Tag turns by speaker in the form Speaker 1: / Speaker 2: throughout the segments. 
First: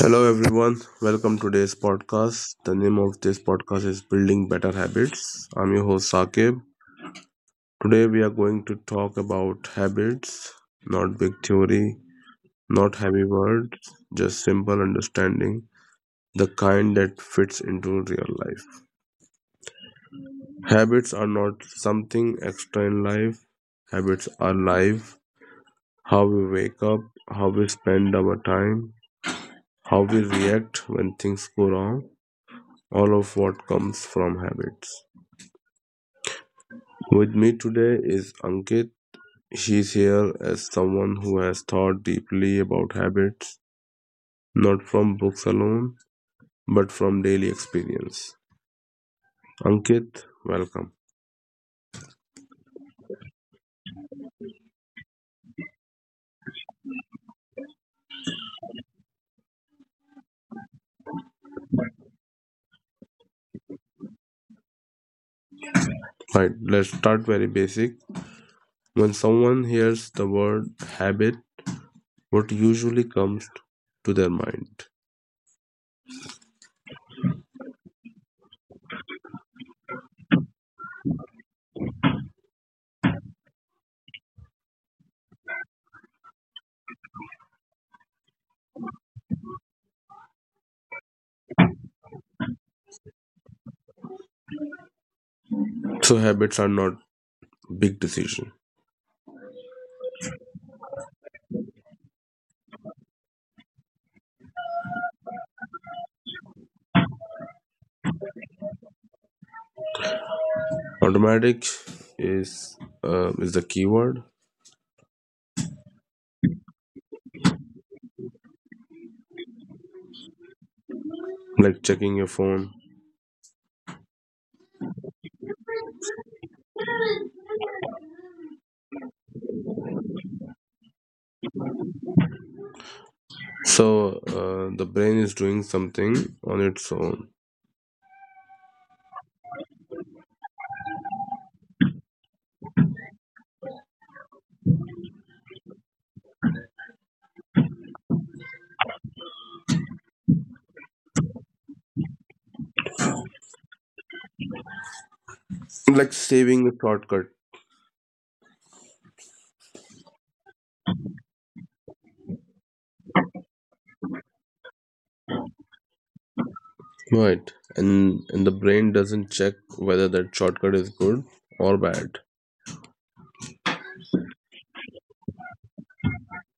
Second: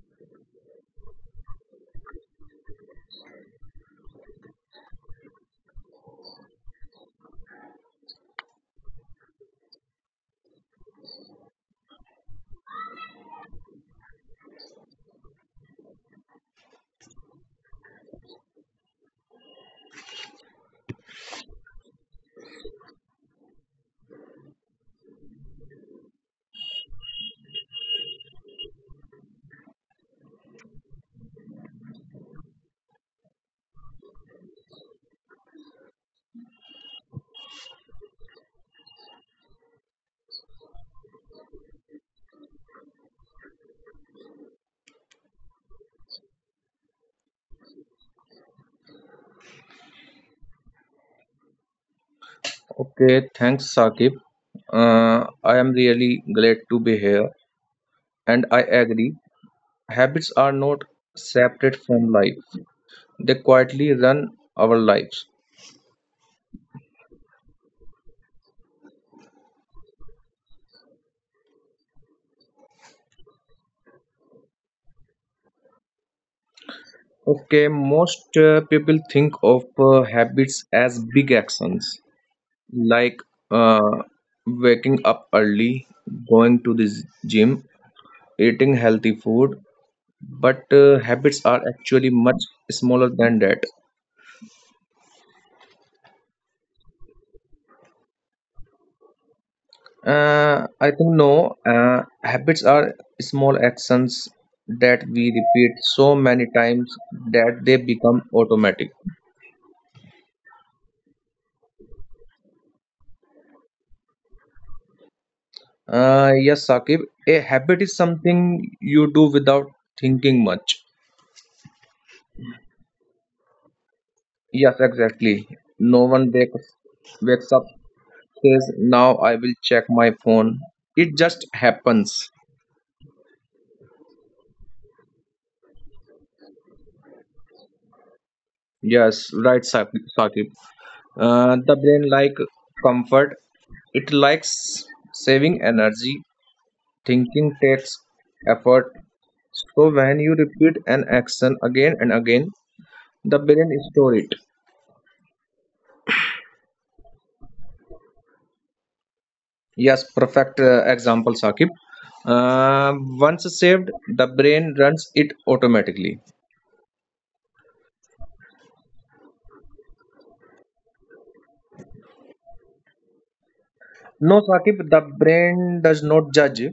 Speaker 1: Hello, everyone. Welcome to today's podcast. The name of this podcast is Building Better Habits. I'm your host, Saqib. Today, we are going to talk about habits, not big theory, not heavy words, just simple understanding, the kind that fits into real life. Habits are not something extra in life, habits are life. How we wake up, how we spend our time, how we react when things go wrong, all of what comes from habits. With me today is Ankit. She's here as someone who has thought deeply about habits, not from books alone, but from daily experience. Ankit, welcome.
Speaker 2: Okay, thanks, Saqib. I am really glad to be here, and I agree. Habits are not separate from life, they quietly run our lives.
Speaker 1: Right, let's start very basic. When someone hears the word habit, what usually comes to their mind?
Speaker 2: Okay, most people think of habits as big actions like uh, waking up early, going to the gym, eating healthy food, but habits are actually much smaller than that.
Speaker 1: So habits are not big decision.
Speaker 2: I think no. Habits are small actions that we repeat so many times that they become automatic.
Speaker 1: Automatic is is the keyword,
Speaker 2: Yes, Sakib, a habit is something you do without thinking much.
Speaker 1: like checking your phone.
Speaker 2: Yes, exactly. No one wakes up says, "Now I will check my phone." It just happens.
Speaker 1: So the brain is doing something on its own,
Speaker 2: Yes, right, Saqib. Sakib. The brain like comfort. It likes saving energy. Thinking takes effort. So when you repeat an action again and again, the brain store it.
Speaker 1: like saving a shortcut,
Speaker 2: Yes, perfect example, Sakib. Uh, Once saved, the brain runs it automatically.
Speaker 1: right? And the brain doesn't check whether that shortcut is good or bad.
Speaker 2: No, Sakib, the brain does not judge.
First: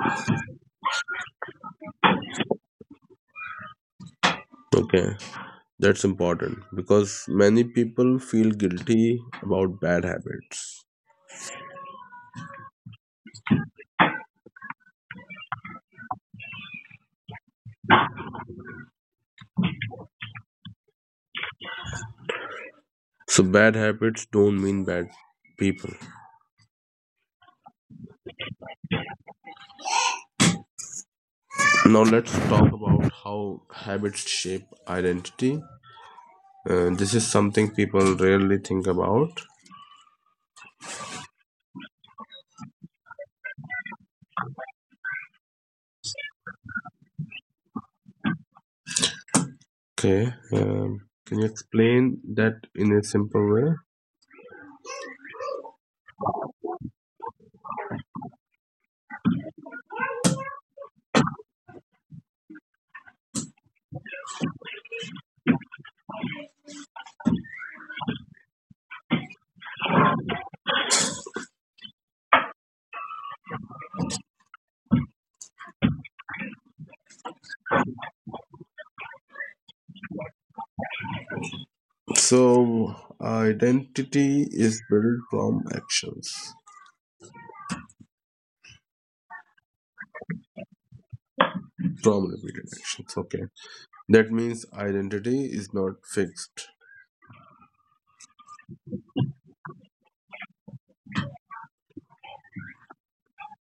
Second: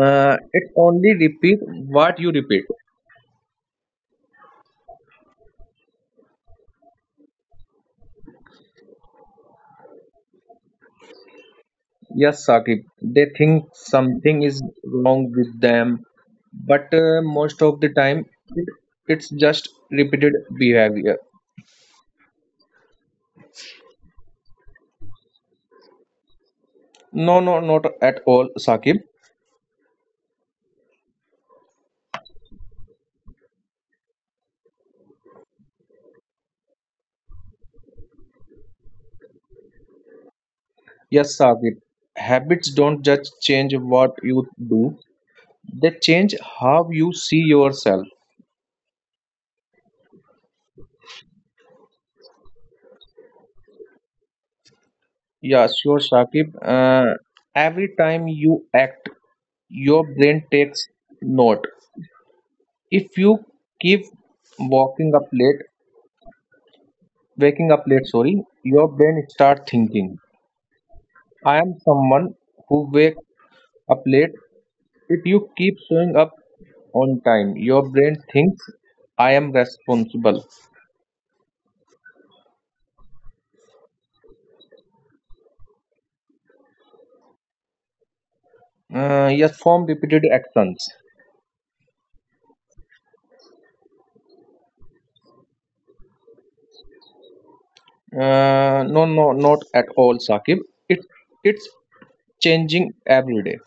Speaker 2: It only repeat what you repeat.
Speaker 1: Okay, that's important because many people feel guilty about bad habits.
Speaker 2: Yes, Sakib, they think something is wrong with them, but most of the time, it, it's just repeated behavior.
Speaker 1: So bad habits don't mean bad people.
Speaker 2: No, no, not at all, Saqib.
Speaker 1: Now let's talk about how habits shape identity. This is something people rarely think about.
Speaker 2: Yes, Saqib. Habits don't just change what you do, they change how you see yourself.
Speaker 1: Okay. Can you explain that in a simple way?
Speaker 2: Yeah, sure, Saqib. Every time you act, your brain takes note. If you keep walking up late, waking up late, sorry, your brain start thinking, I am someone who wake up late. If you keep showing up on time, your brain thinks I am responsible.
Speaker 1: So, identity is built from actions,
Speaker 2: Yes, form repeated actions.
Speaker 1: from repeated actions. Okay. That means identity is not fixed.
Speaker 2: No, no, not at all, Sakib. It it's changing every day.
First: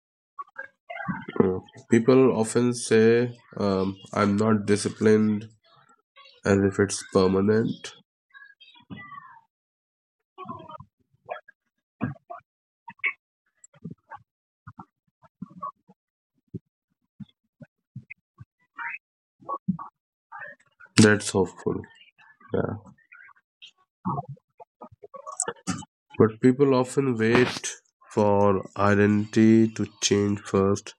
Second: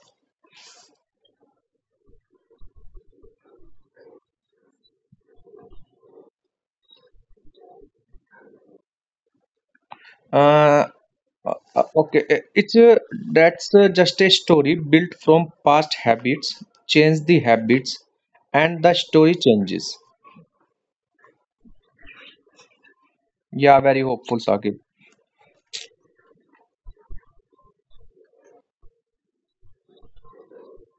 Speaker 1: Uh, People often say, I'm not disciplined, as if it's permanent.
Speaker 2: Uh, okay, it's that's just a story built from past habits. Change the habits, and the story changes.
Speaker 1: That's hopeful. Yeah.
Speaker 2: Yeah, very hopeful, Sakib.
Speaker 1: But people often wait for identity to change first.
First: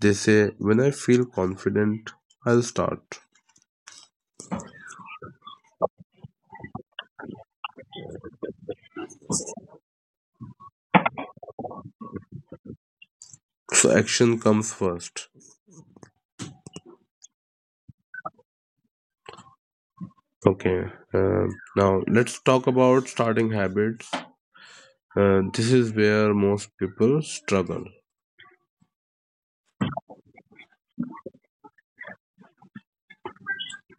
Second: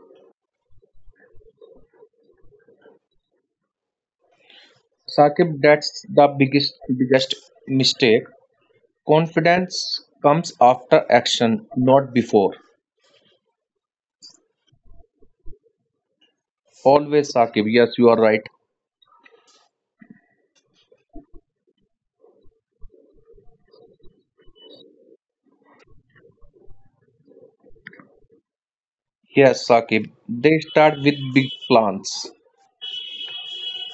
Speaker 1: They say, when I feel confident, I'll start.
Speaker 2: Sakib, that's the biggest mistake. Confidence comes after action, not before.
Speaker 1: So action comes first.
Speaker 2: Always, Saqib. Yes, you are right.
Speaker 1: Okay. Now let's talk about starting habits. This is where most people struggle,
Speaker 2: Yes, Saqib. They start with big plans.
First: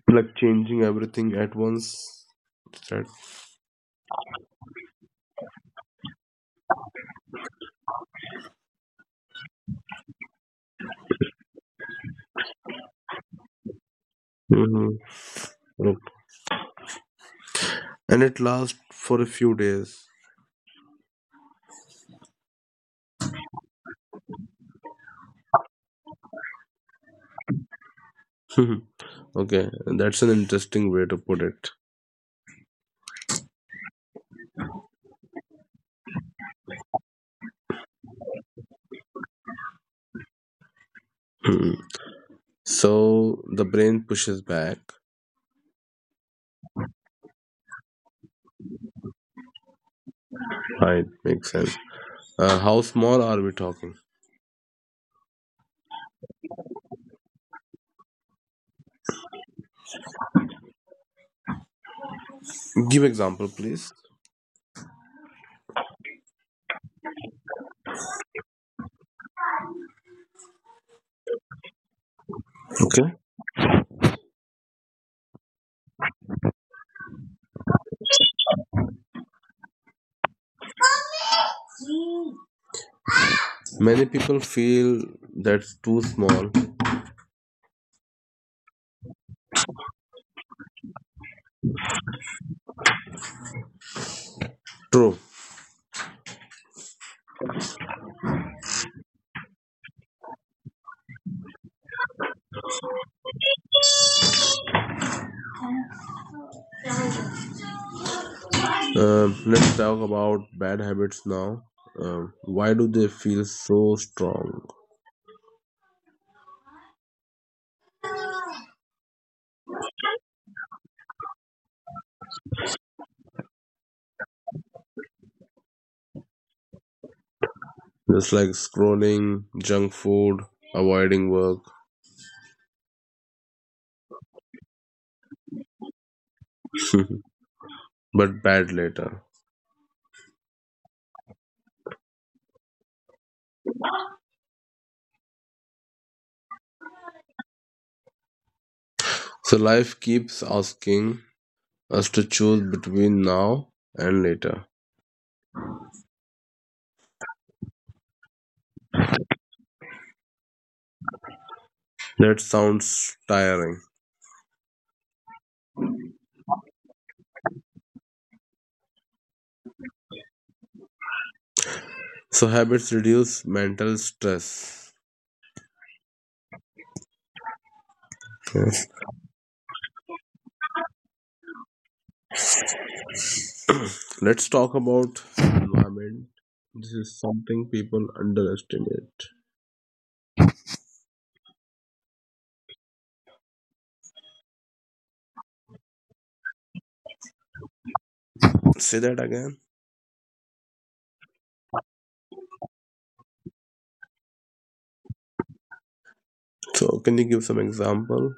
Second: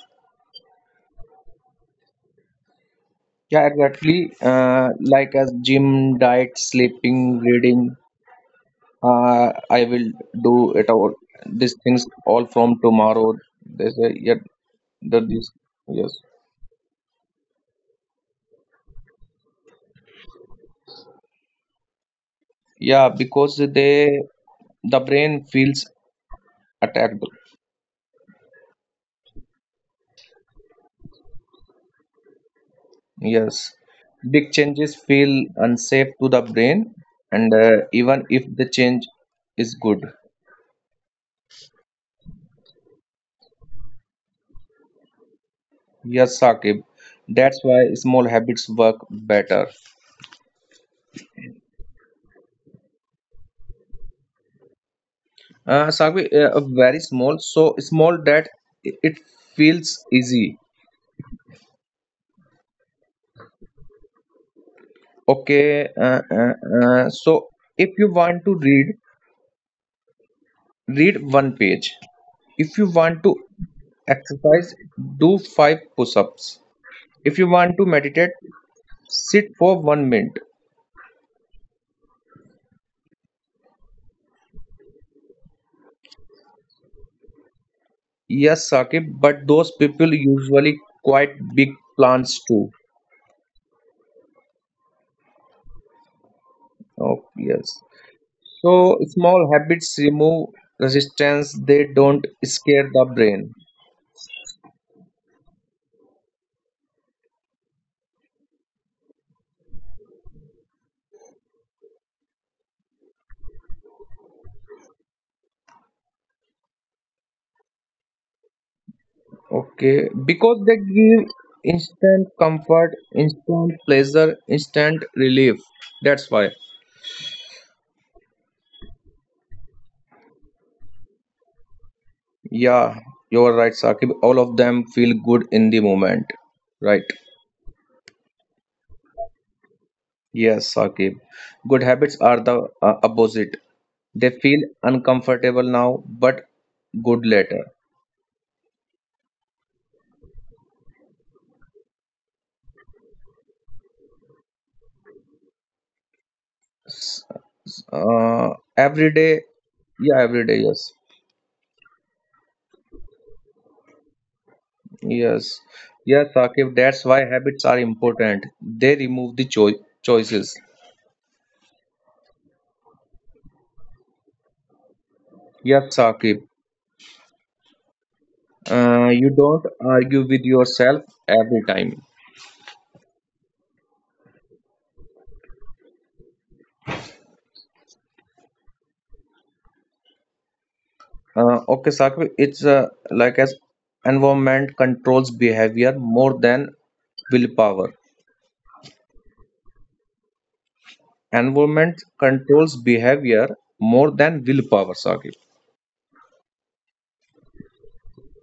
Speaker 1: like changing everything at once. That.
Speaker 2: Yeah, exactly. Like as gym, diet, sleeping, reading. I will do it all. These things all from tomorrow. They say, yeah,
Speaker 1: Mm-hmm.
Speaker 2: that is, yes.
Speaker 1: And it lasts for a few days.
Speaker 2: Yeah, because they, the brain feels attacked.
Speaker 1: Okay, that's an interesting way to put it.
Speaker 2: Yes, big changes feel unsafe to the brain, and even if the change is good.
Speaker 1: So the brain pushes back.
Speaker 2: Yes, Saqib, that's why small habits work better.
Speaker 1: Right, makes sense. How small are we talking?
Speaker 2: Saqib, very small, so small that it feels easy.
Speaker 1: Give example, please.
Speaker 2: Okay, so if you want to read, read one page. If you
Speaker 1: Okay.
Speaker 2: want to exercise, do five push ups. If you want to meditate, sit for 1 minute.
Speaker 1: Many people feel that's too small.
Speaker 2: Yes, Saqib, but those people usually quite big plants too.
Speaker 1: True.
Speaker 2: Oh, yes. So small habits remove resistance, they don't scare the brain.
Speaker 1: Let's talk about bad habits now. Why do they feel so strong?
Speaker 2: Okay, because they give instant comfort, instant pleasure, instant relief. That's why.
Speaker 1: Just like scrolling, junk food, avoiding work,
Speaker 2: Yeah, you're right, Saqib. All of them feel good in the moment, right?
Speaker 1: but bad later.
Speaker 2: Yes, Saqib. Good habits are the opposite. They feel uncomfortable now, but good later.
Speaker 1: So life keeps asking us to choose between now and later.
Speaker 2: Every day, yeah, every day, yes.
Speaker 1: That sounds tiring.
Speaker 2: Yes, yes, Saqib. That's why habits are important. They remove the choices.
Speaker 1: So habits reduce mental stress.
Speaker 2: Yes, Saqib.
Speaker 1: Okay.
Speaker 2: You don't argue with yourself every time.
Speaker 1: Let's talk about environment. This is something people underestimate.
Speaker 2: Okay, Saqib. It's like as environment controls behavior more than willpower.
Speaker 1: Say that again.
Speaker 2: Environment controls behavior more than willpower, Saqib.
Speaker 1: So, can you give some example?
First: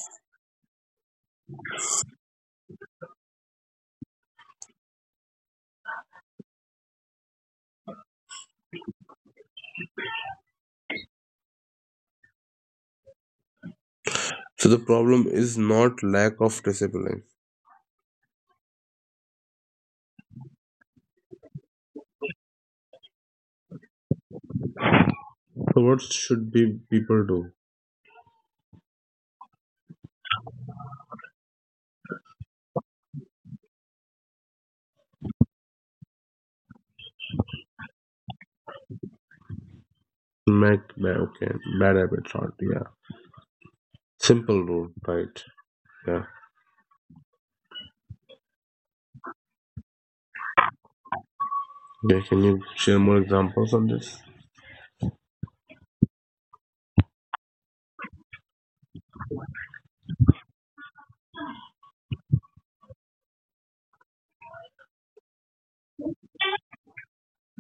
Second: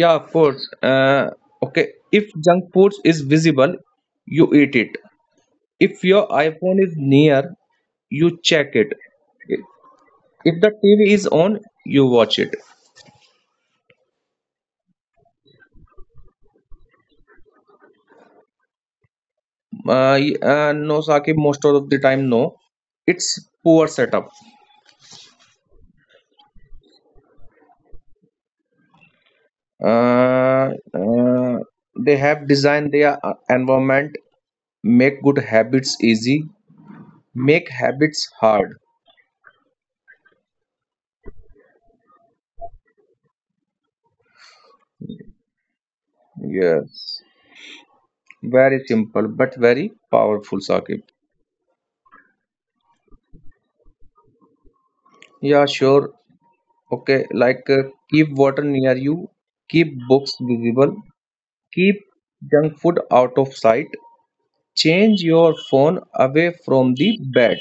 Speaker 2: Yeah, of course, okay. If junk food is visible, you eat it. If your iPhone is near, you check it. If the TV is on, you watch it.
Speaker 1: So, the problem is not lack of discipline.
Speaker 2: No, Saqib, most of the time, no, it's poor setup.
Speaker 1: So, what should be people do?
Speaker 2: uh, uh, they have designed their environment. Make good habits easy, make habits hard.
Speaker 1: Make okay, bad habits out. Yeah, simple rule, right? Yeah.
Speaker 2: Yes, very simple but very powerful, Saqib.
Speaker 1: Okay, can you share more examples on this?
Speaker 2: Yeah, sure. Okay, like keep water near you, keep books visible, keep junk food out of sight, change your phone away from the bed.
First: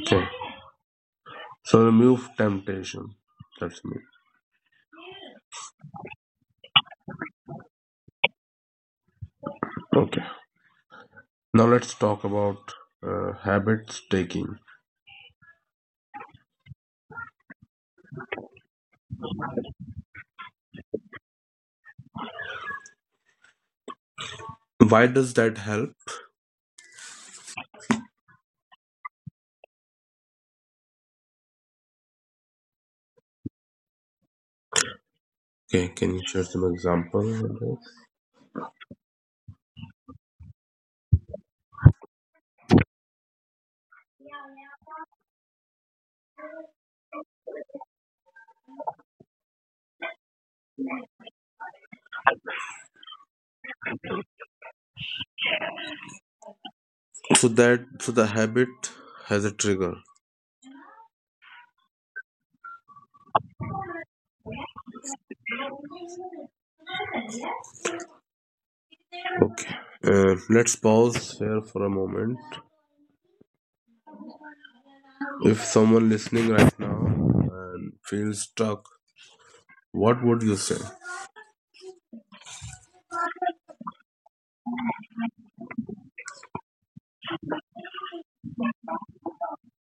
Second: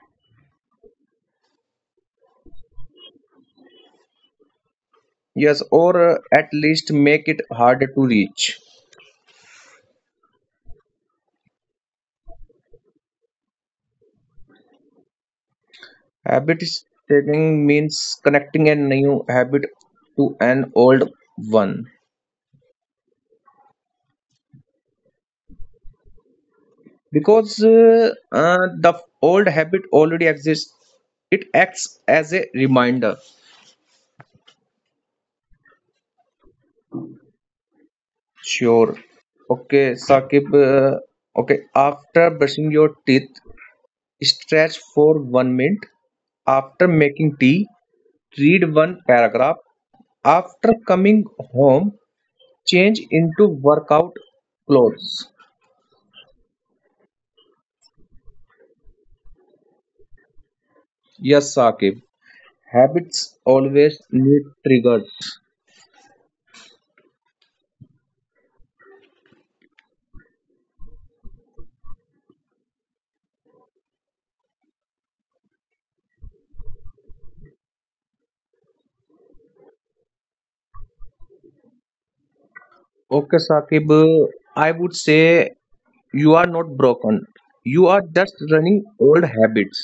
Speaker 1: Okay. So, remove temptation. That's me.
Speaker 2: Yes, or at least make it harder to reach.
Speaker 1: Okay. Now, let's talk about habits taking.
Speaker 2: Habit stacking means connecting a new habit to an old one.
Speaker 1: Why does that help?
Speaker 2: Because the old habit already exists. It acts as a reminder.
Speaker 1: Okay, can you share some example on that?
Speaker 2: Sure. Okay, Saqib. Okay, after brushing your teeth, stretch for 1 minute. After making tea, read one paragraph. After coming home, change into workout clothes.
Speaker 1: So the habit has a trigger.
Speaker 2: Yes, Saqib. Habits always need triggers.
Speaker 1: Okay, let's pause here for a moment. If someone listening right now and feels stuck, what would you say?
Speaker 2: Okay, Saqib. I would say, you are not broken. You are just running old habits.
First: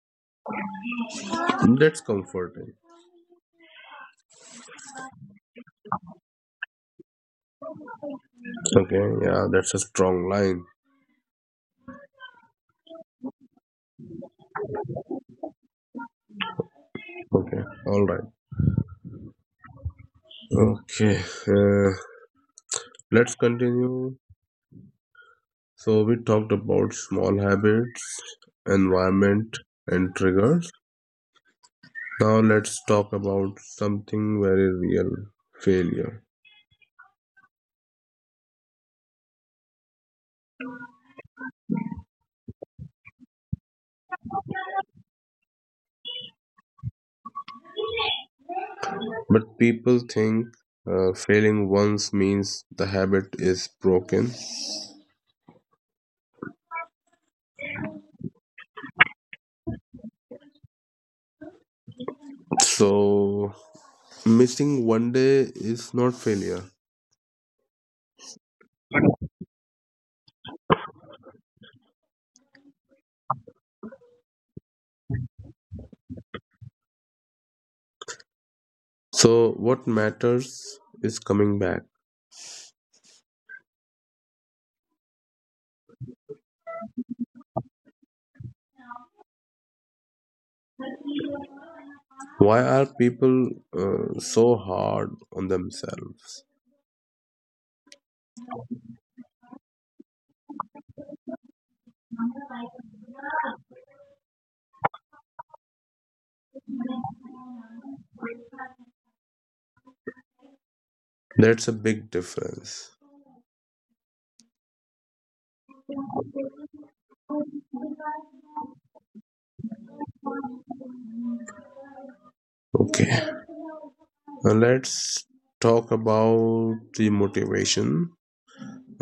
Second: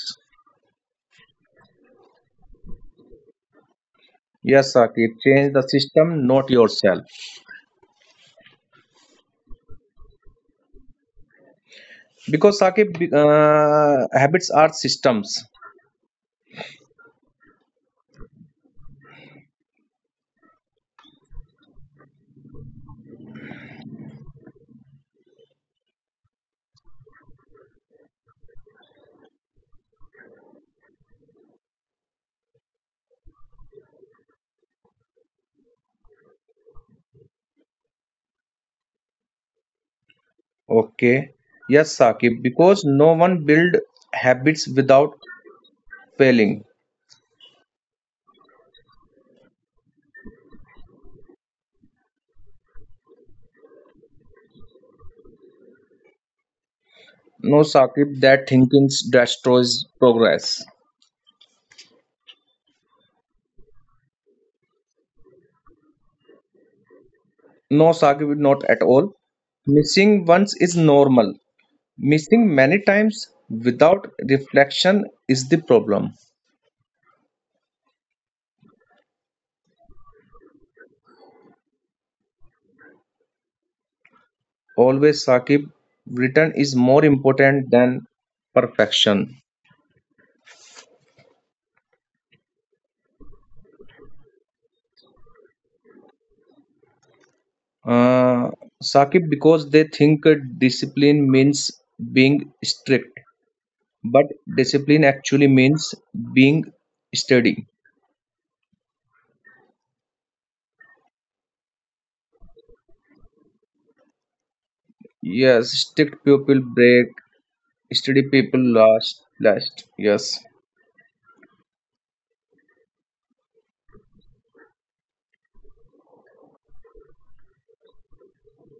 Speaker 1: That's comforting.
Speaker 2: Yes, Saqib, change the system, not yourself.
Speaker 1: Okay, yeah, that's a strong line.
Speaker 2: Because Saqib, habits are systems.
Speaker 1: Okay, all right. Okay, uh, let's continue. So we talked about small habits, environment, and triggers. Now let's talk about something very real: failure.
Speaker 2: Okay. Yes, Saqib, because no one build habits without failing.
Speaker 1: But people think failing once means the habit is broken.
Speaker 2: No, Saqib, that thinking destroys progress.
Speaker 1: So missing one day is not failure.
Speaker 2: No, Saqib, not at all. Missing once is normal. Missing many times without reflection is the problem.
Speaker 1: So what matters is coming back.
Speaker 2: Always, Saqib, return is more important than perfection.
Speaker 1: Why are people so hard on themselves?
Speaker 2: Uh, Saqib, because they think discipline means being strict, but discipline actually means being steady.
Speaker 1: That's a big difference.
Speaker 2: Yes, strict people break, steady people last. Last, yes.
Speaker 1: Okay, now let's talk about the motivation.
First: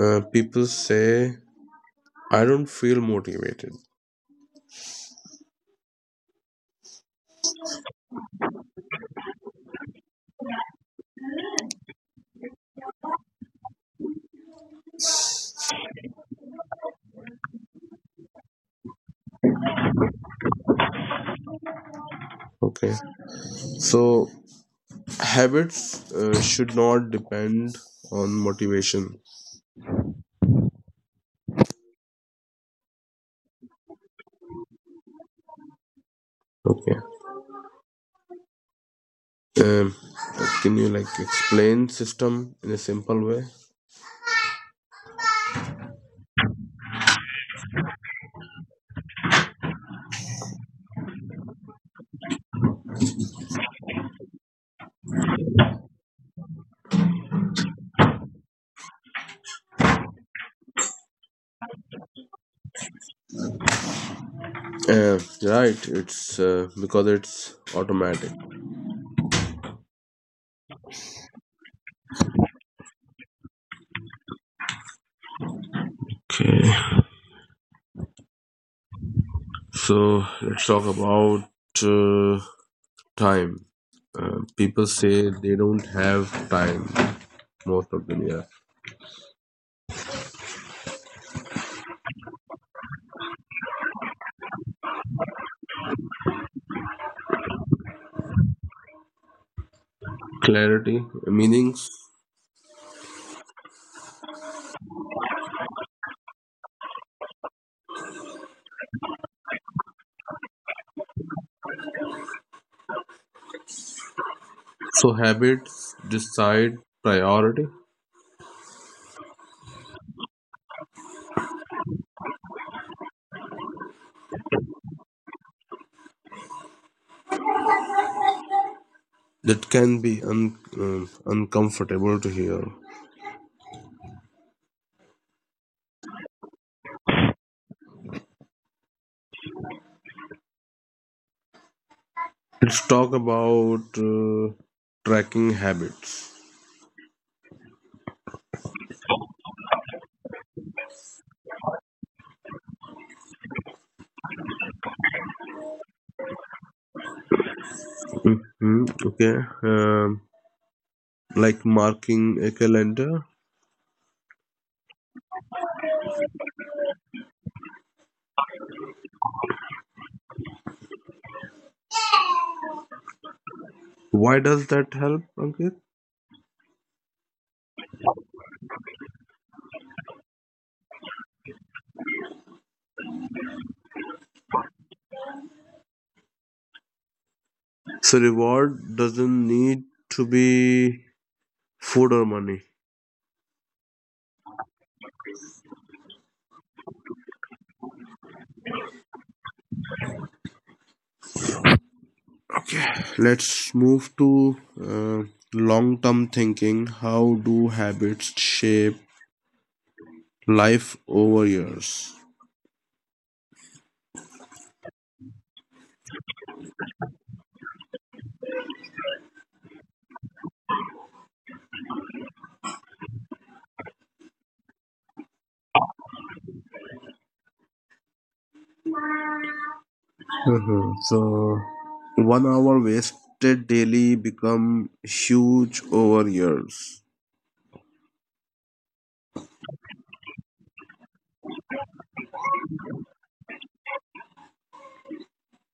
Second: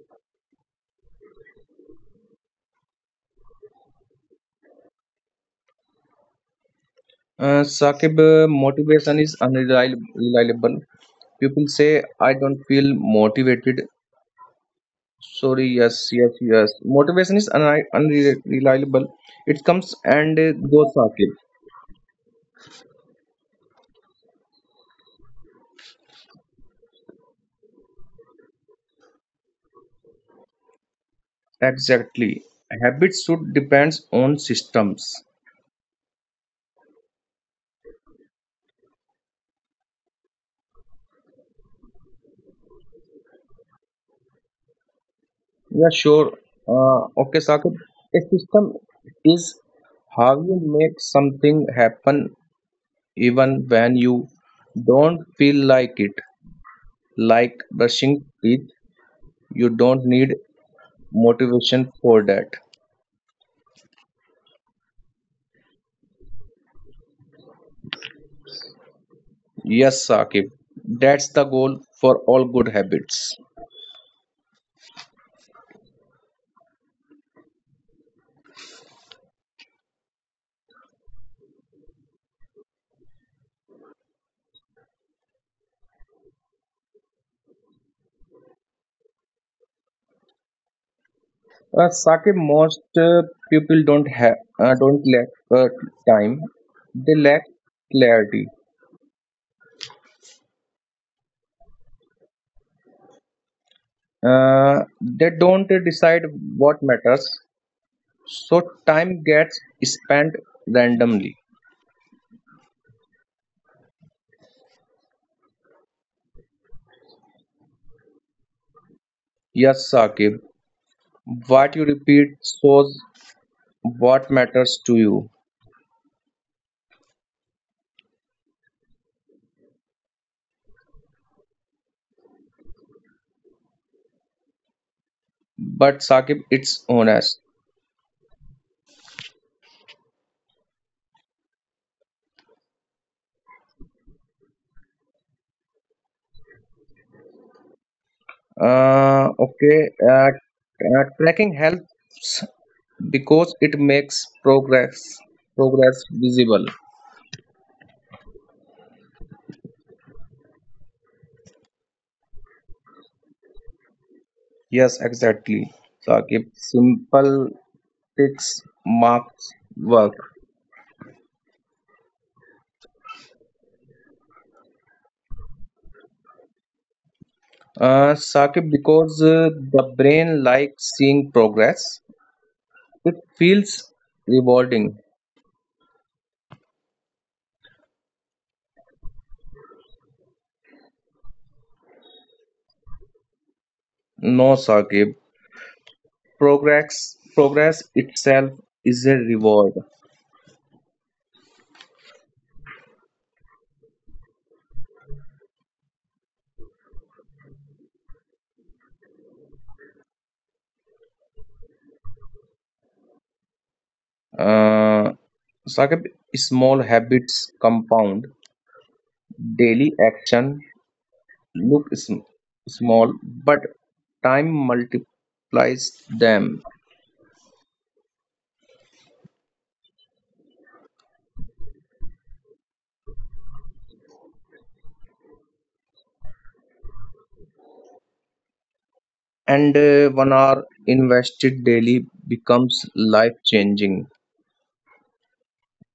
Speaker 1: People say I don't feel motivated.
Speaker 2: Saqib, motivation is unreliable. People say, I don't feel motivated. Sorry, yes, yes, yes. Motivation is unreliable. It comes and goes. Saqib.
Speaker 1: Okay. So habits should not depend on motivation.
Speaker 2: Exactly. Habits should depends on systems.
Speaker 1: Okay. Um, can you like explain system in a simple way?
Speaker 2: Yeah, sure. Okay, Saqib. A system is how you make something happen even when you don't feel like it. Like brushing teeth, you don't need motivation for that.
Speaker 1: Right. It's because it's automatic.
Speaker 2: Yes, Saqib. That's the goal for all good habits.
Speaker 1: Okay. So let's talk about uh, time. People say they don't have time most of the year.
Speaker 2: Sake, most people don't lack uh, time. They lack clarity.
Speaker 1: Clarity, meanings,
Speaker 2: They don't decide what matters, so time gets spent randomly.
Speaker 1: so habits decide priority.
Speaker 2: Yes, Saqib, what you repeat shows what matters to you.
Speaker 1: That can be uncomfortable to hear.
Speaker 2: But Saqib, it's honest.
Speaker 1: Let's talk about tracking habits.
Speaker 2: Okay, tracking helps because it makes progress visible.
Speaker 1: Okay, um, like marking a calendar.
Speaker 2: Yes, exactly. Saqib, simple ticks marks work.
Speaker 1: Why does that help, Ankit?
Speaker 2: Saqib, because the brain likes seeing progress, it feels rewarding.
Speaker 1: So reward doesn't need to be food or money.
Speaker 2: No, Saqib, progress itself is a reward.
Speaker 1: Okay, let's move to uh, long-term thinking. How do habits shape life over years?
Speaker 2: Uh, Saqib, small habits compound. Daily action look small, but time multiplies them.
Speaker 1: Mhm. So, 1 hour wasted daily become huge over years.
Speaker 2: And 1 hour invested daily becomes life changing.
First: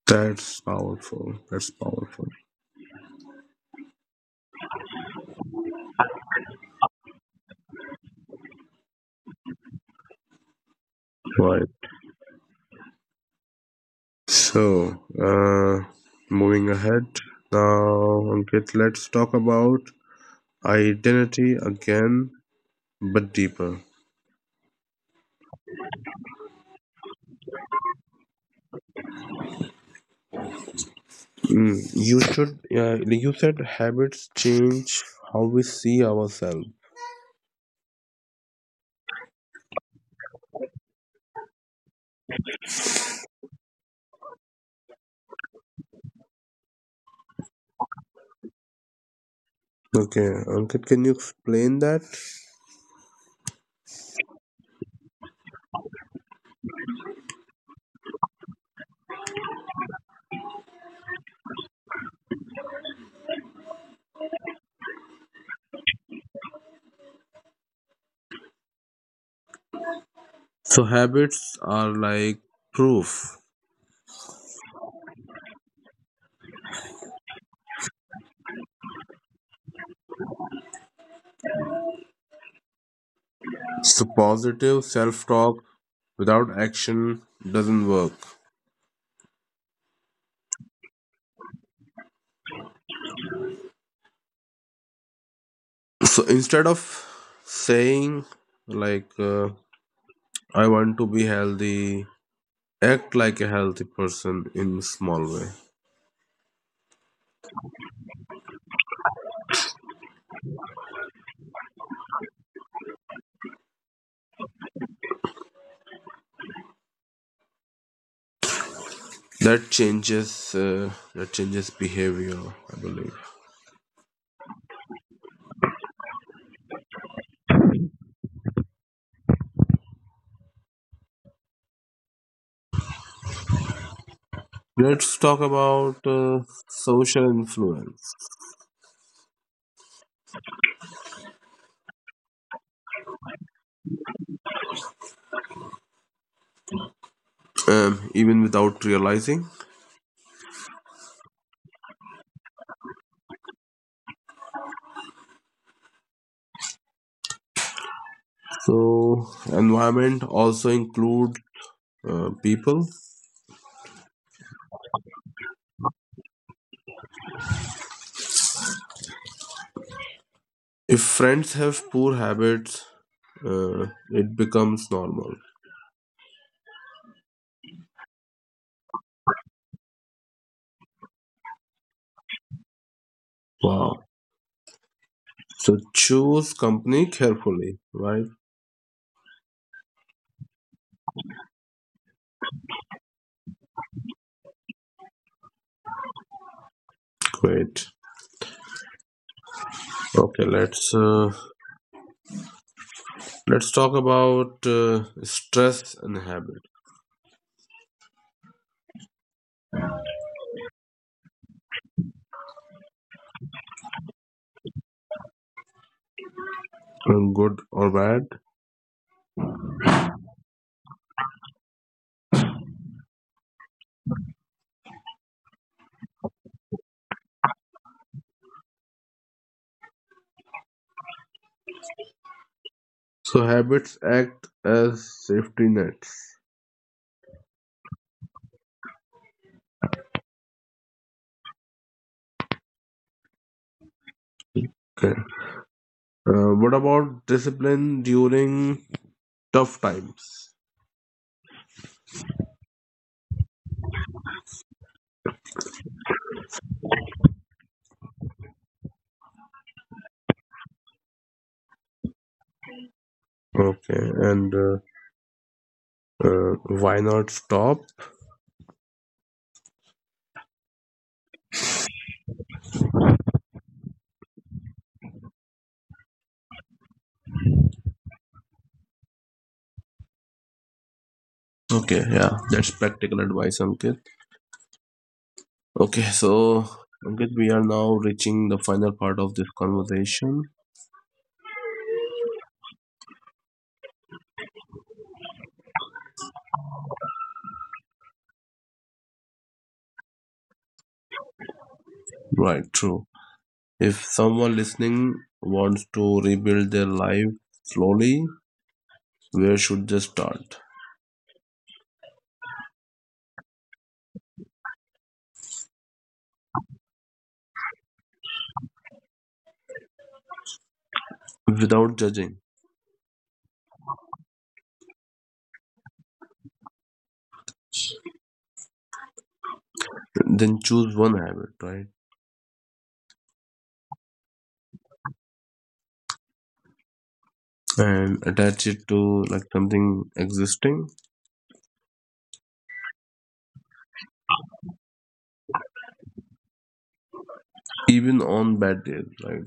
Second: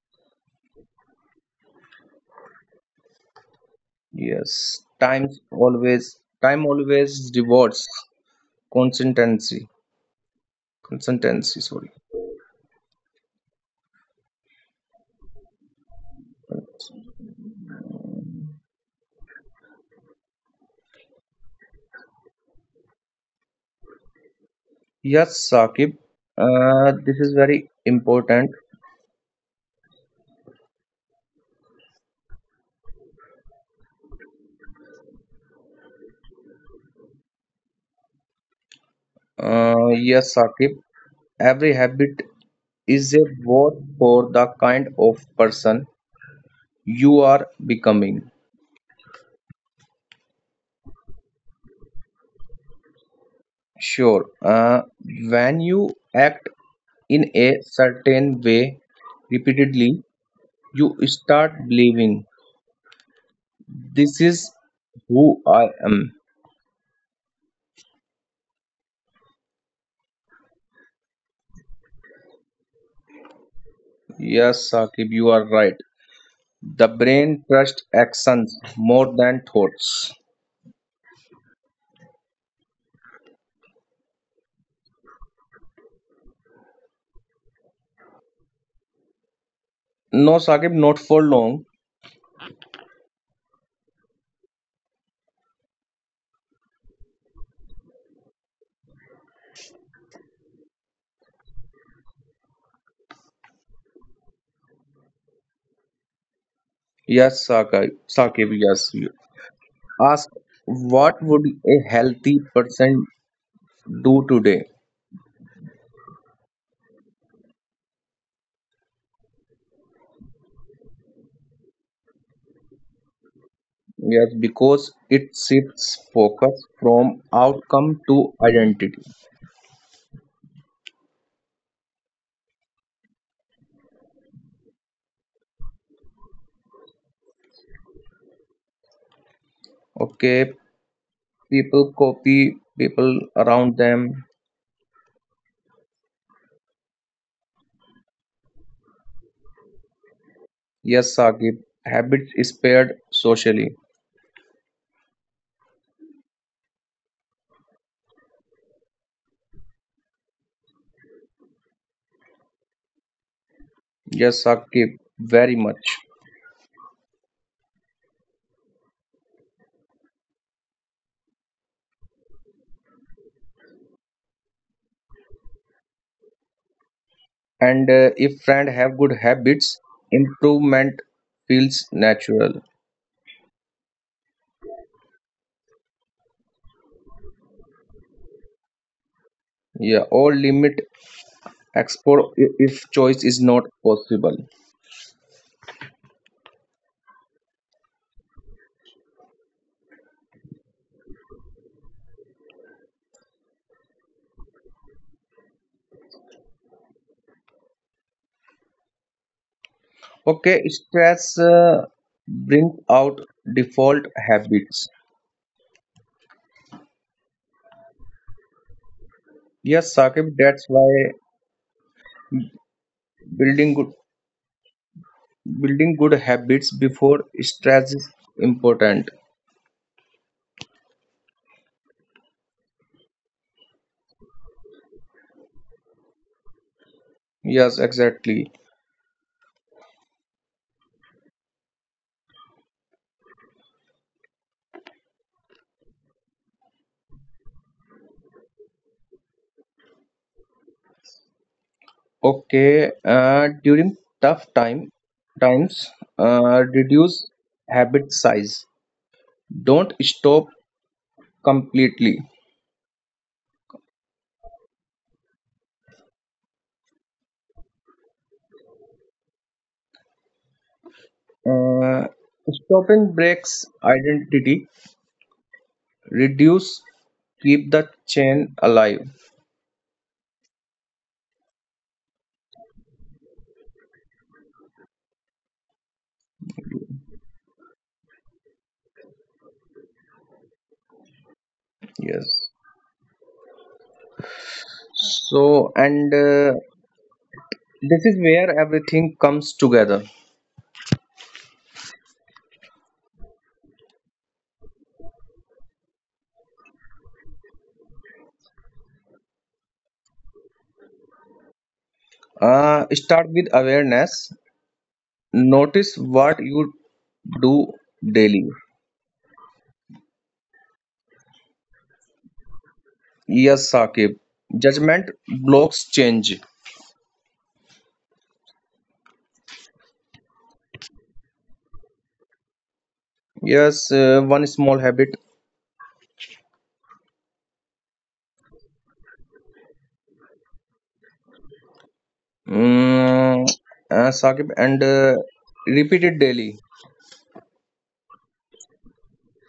Speaker 1: That's powerful. That's powerful.
Speaker 2: Yes, time always rewards consistency
Speaker 1: Right.
Speaker 2: consistency, sorry.
Speaker 1: So, moving ahead now, Ankit, let's talk about identity again, but deeper.
Speaker 2: Yes, Saqib. This is very important.
Speaker 1: You should, yeah, you said habits change how we see ourselves.
Speaker 2: Yes, Saqib. Every habit is a vote for the kind of person you are becoming.
Speaker 1: Okay, Ankit, can you explain that?
Speaker 2: Sure. When you act in a certain way repeatedly, you start believing this is who I am.
Speaker 1: So habits are like proof.
Speaker 2: Yes, Saqib, you are right. The brain trusts actions more than thoughts.
Speaker 1: So positive self-talk without action doesn't work.
Speaker 2: No, Saqib, not for long.
Speaker 1: So instead of saying like I want to be healthy, act like a healthy person in small way.
Speaker 2: Yes, Saqib, yes. You. Ask what would a healthy person do today?
Speaker 1: That changes behavior, I believe.
Speaker 2: Yes, because it shifts focus from outcome to identity.
Speaker 1: Let's talk about social influence.
Speaker 2: Okay, people copy people around them.
Speaker 1: Even without realizing.
Speaker 2: Yes, Saqib. Habit is paired socially.
Speaker 1: So environment also include people.
Speaker 2: Yes, Saqib. Very much.
Speaker 1: If friends have poor habits, it becomes normal.
Speaker 2: And if friend have good habits, improvement feels natural.
Speaker 1: Wow. So choose company carefully, right?
Speaker 2: Yeah, or limit explore if choice is not possible.
Speaker 1: Great. Okay, let's talk about stress and habit,
Speaker 2: Okay, stress brings out default habits.
Speaker 1: good or bad.
Speaker 2: Yes, Saqib. That's why building good building good habits before stress is important.
Speaker 1: So habits act as safety nets.
Speaker 2: Yes, exactly.
Speaker 1: Okay. What about discipline during tough times?
Speaker 2: Okay, during tough times, reduce habit size. Don't stop completely.
Speaker 1: Okay, and why not stop?
Speaker 2: Uh, Stopping breaks identity. Reduce, keep the chain alive.
Speaker 1: Okay, yeah, that's practical advice, Ankit. Okay, so Ankit, we are now reaching the final part of this conversation.
Speaker 2: Yes. So, and this is where everything comes together.
Speaker 1: Right, true. If someone listening wants to rebuild their life slowly, where should they start?
Speaker 2: Start with awareness. Notice what you do daily.
Speaker 1: Without judging,
Speaker 2: Yes, Saqib. Judgment blocks change.
Speaker 1: then choose one habit, right?
Speaker 2: Yes, one small habit.
Speaker 1: And attach it to like something existing,
Speaker 2: Mm, Saqib, and repeat it daily.
Speaker 1: even on bad days, right?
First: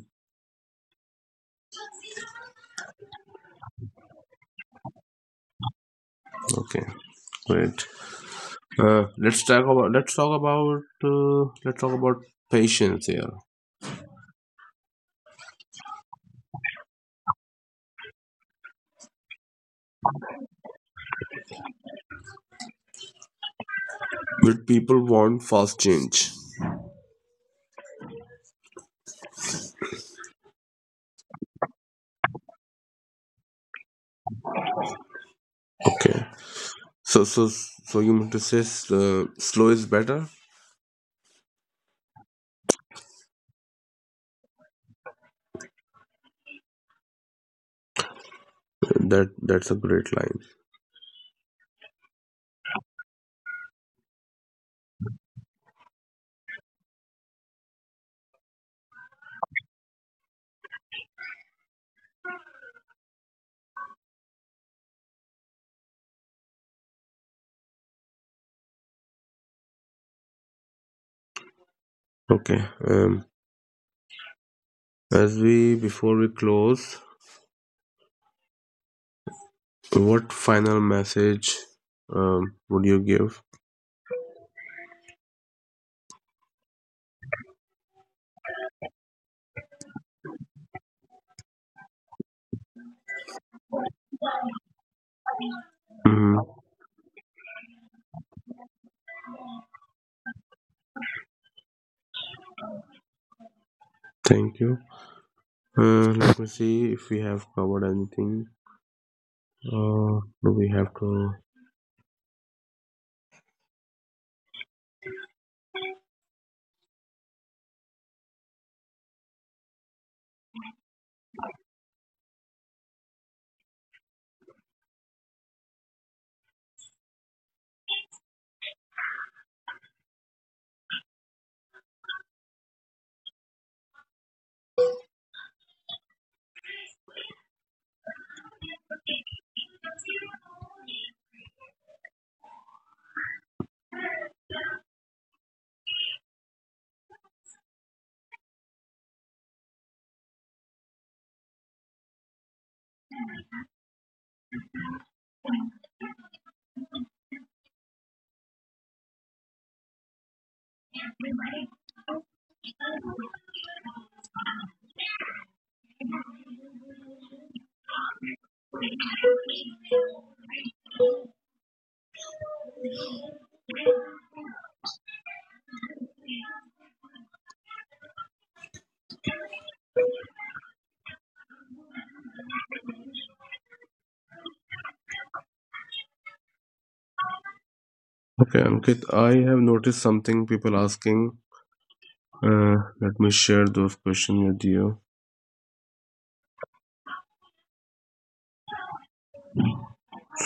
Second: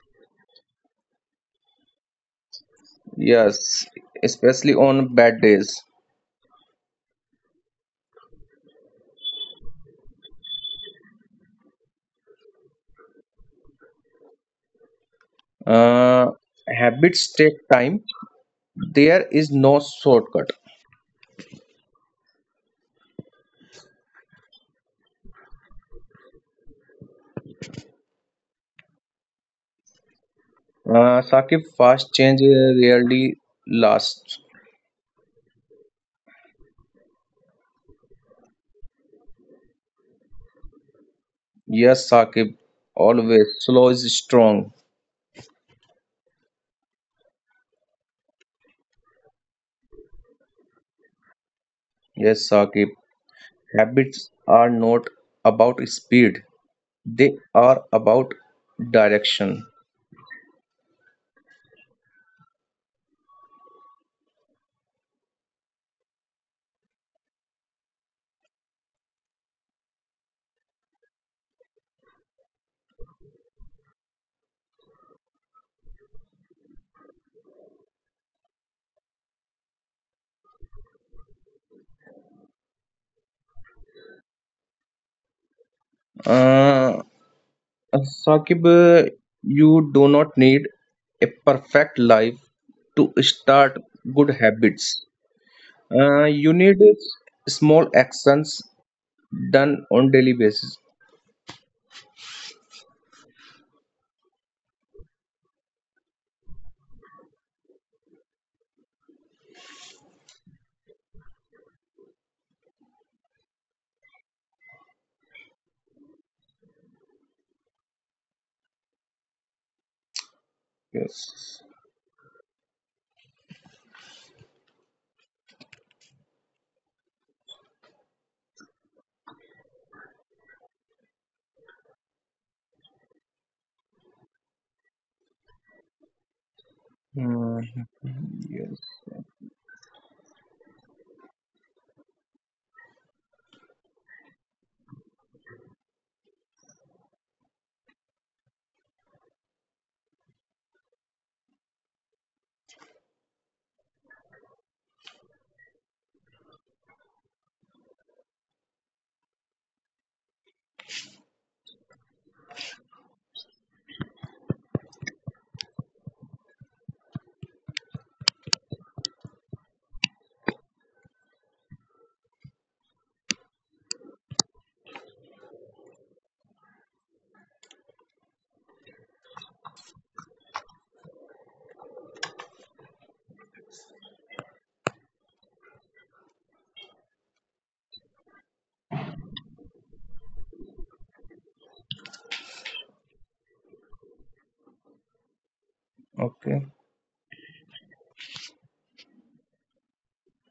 Speaker 2: Yes, especially on bad days.
Speaker 1: Okay, great. Let's talk about patience here.
Speaker 2: Uh, Habits take time. There is no shortcut.
Speaker 1: Will people want fast change?
Speaker 2: Saqib, fast change rarely lasts.
Speaker 1: Okay. So you mean to say slow is better?
Speaker 2: Yes, Saqib, always slow is strong.
Speaker 1: That's a great line.
Speaker 2: Yes, Saqib, habits are not about speed. They are about direction.
Speaker 1: Okay. Um, as we Before we close, what final message would you give?
Speaker 2: uh, Saqib, you do not need a perfect life to start good habits.
Speaker 1: Hmm.
Speaker 2: You need small actions done on daily basis.
Speaker 1: Thank you. Let me see if we have covered anything. Do we have to?
Speaker 2: Yes. Hmm, yes.
Speaker 1: Okay, Ankit, I have noticed something people asking. Uh, Let me share those questions with you.
Speaker 2: Okay.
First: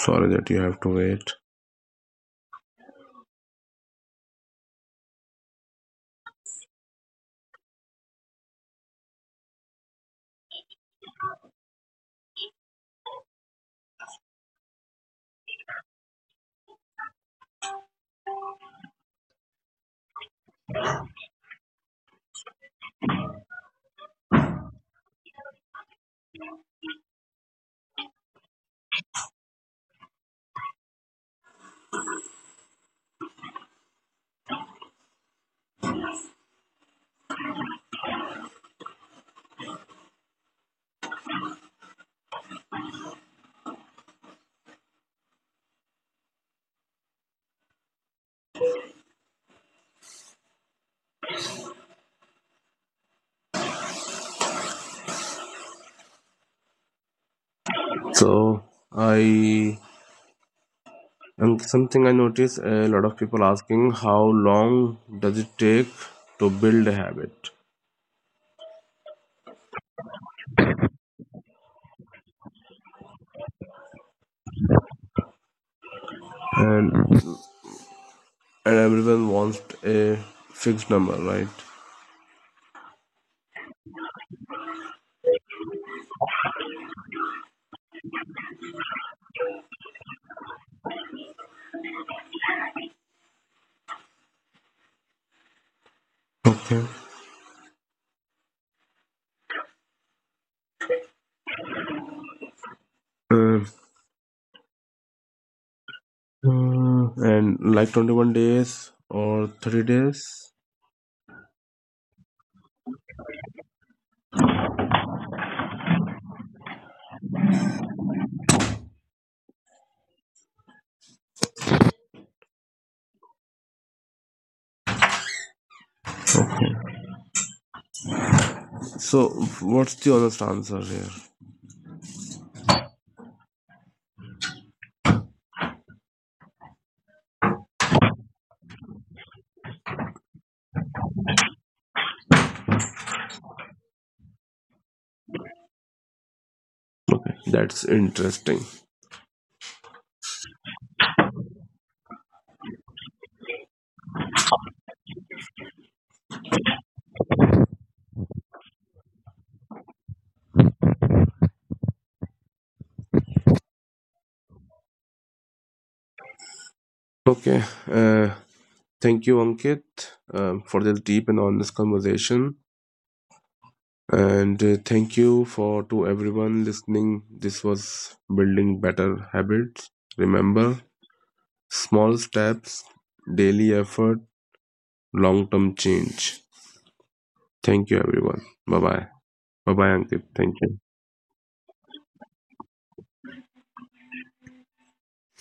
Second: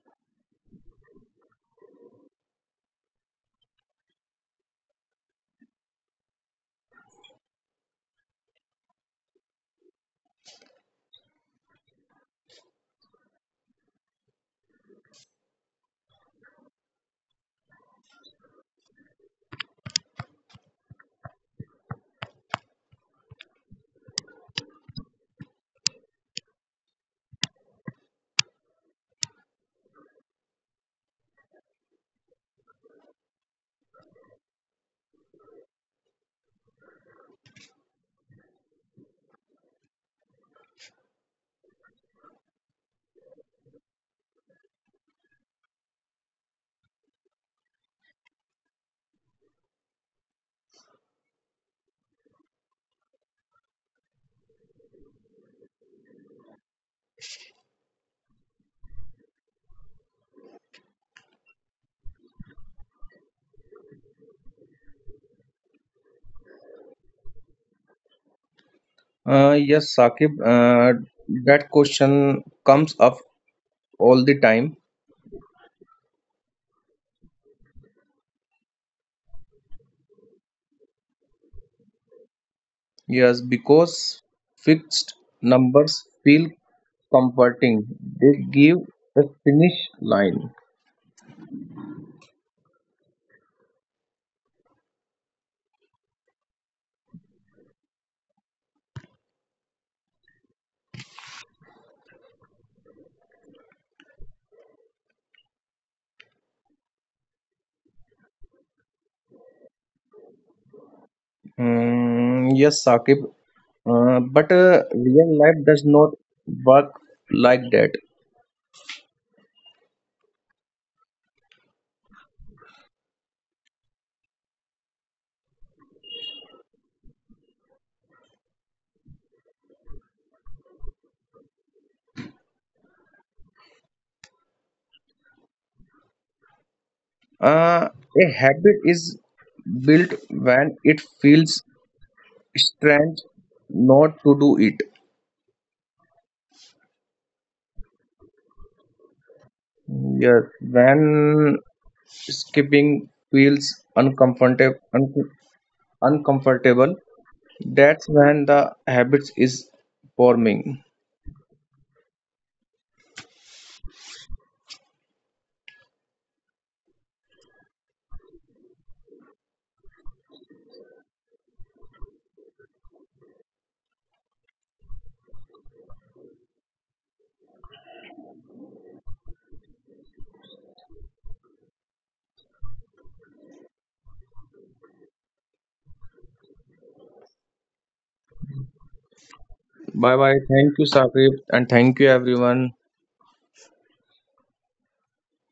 Speaker 1: Sorry that you have to wait. So, I, and something I notice, a lot of people asking how long does it take to build a habit,
Speaker 2: Yes, Saqib, that question comes up all the time.
Speaker 1: and and everyone wants a fixed number, right?
Speaker 2: Yes, because fixed numbers feel comforting. They give a finish line.
Speaker 1: Okay. Uh, uh, and like 21 days or 30 days.
Speaker 2: Mm, yes, Sakib. But real life does not work like that.
Speaker 1: Okay. So what's the honest answer here?
Speaker 2: Uh, a habit is built when it feels strange not to do it.
Speaker 1: That's interesting.
Speaker 2: Yes, when skipping feels uncomfortable, that's when the habits is forming.
Speaker 1: Okay. Thank you, Ankit, for this deep and honest conversation. And thank you for to everyone listening. This was Building Better Habits. Remember: small steps, daily effort, long term change. Thank you everyone. Bye bye. Bye bye,
Speaker 2: Bye
Speaker 1: Ankit.
Speaker 2: bye.
Speaker 1: Thank
Speaker 2: Thank
Speaker 1: you.
Speaker 2: you, Saqib, and thank you, everyone.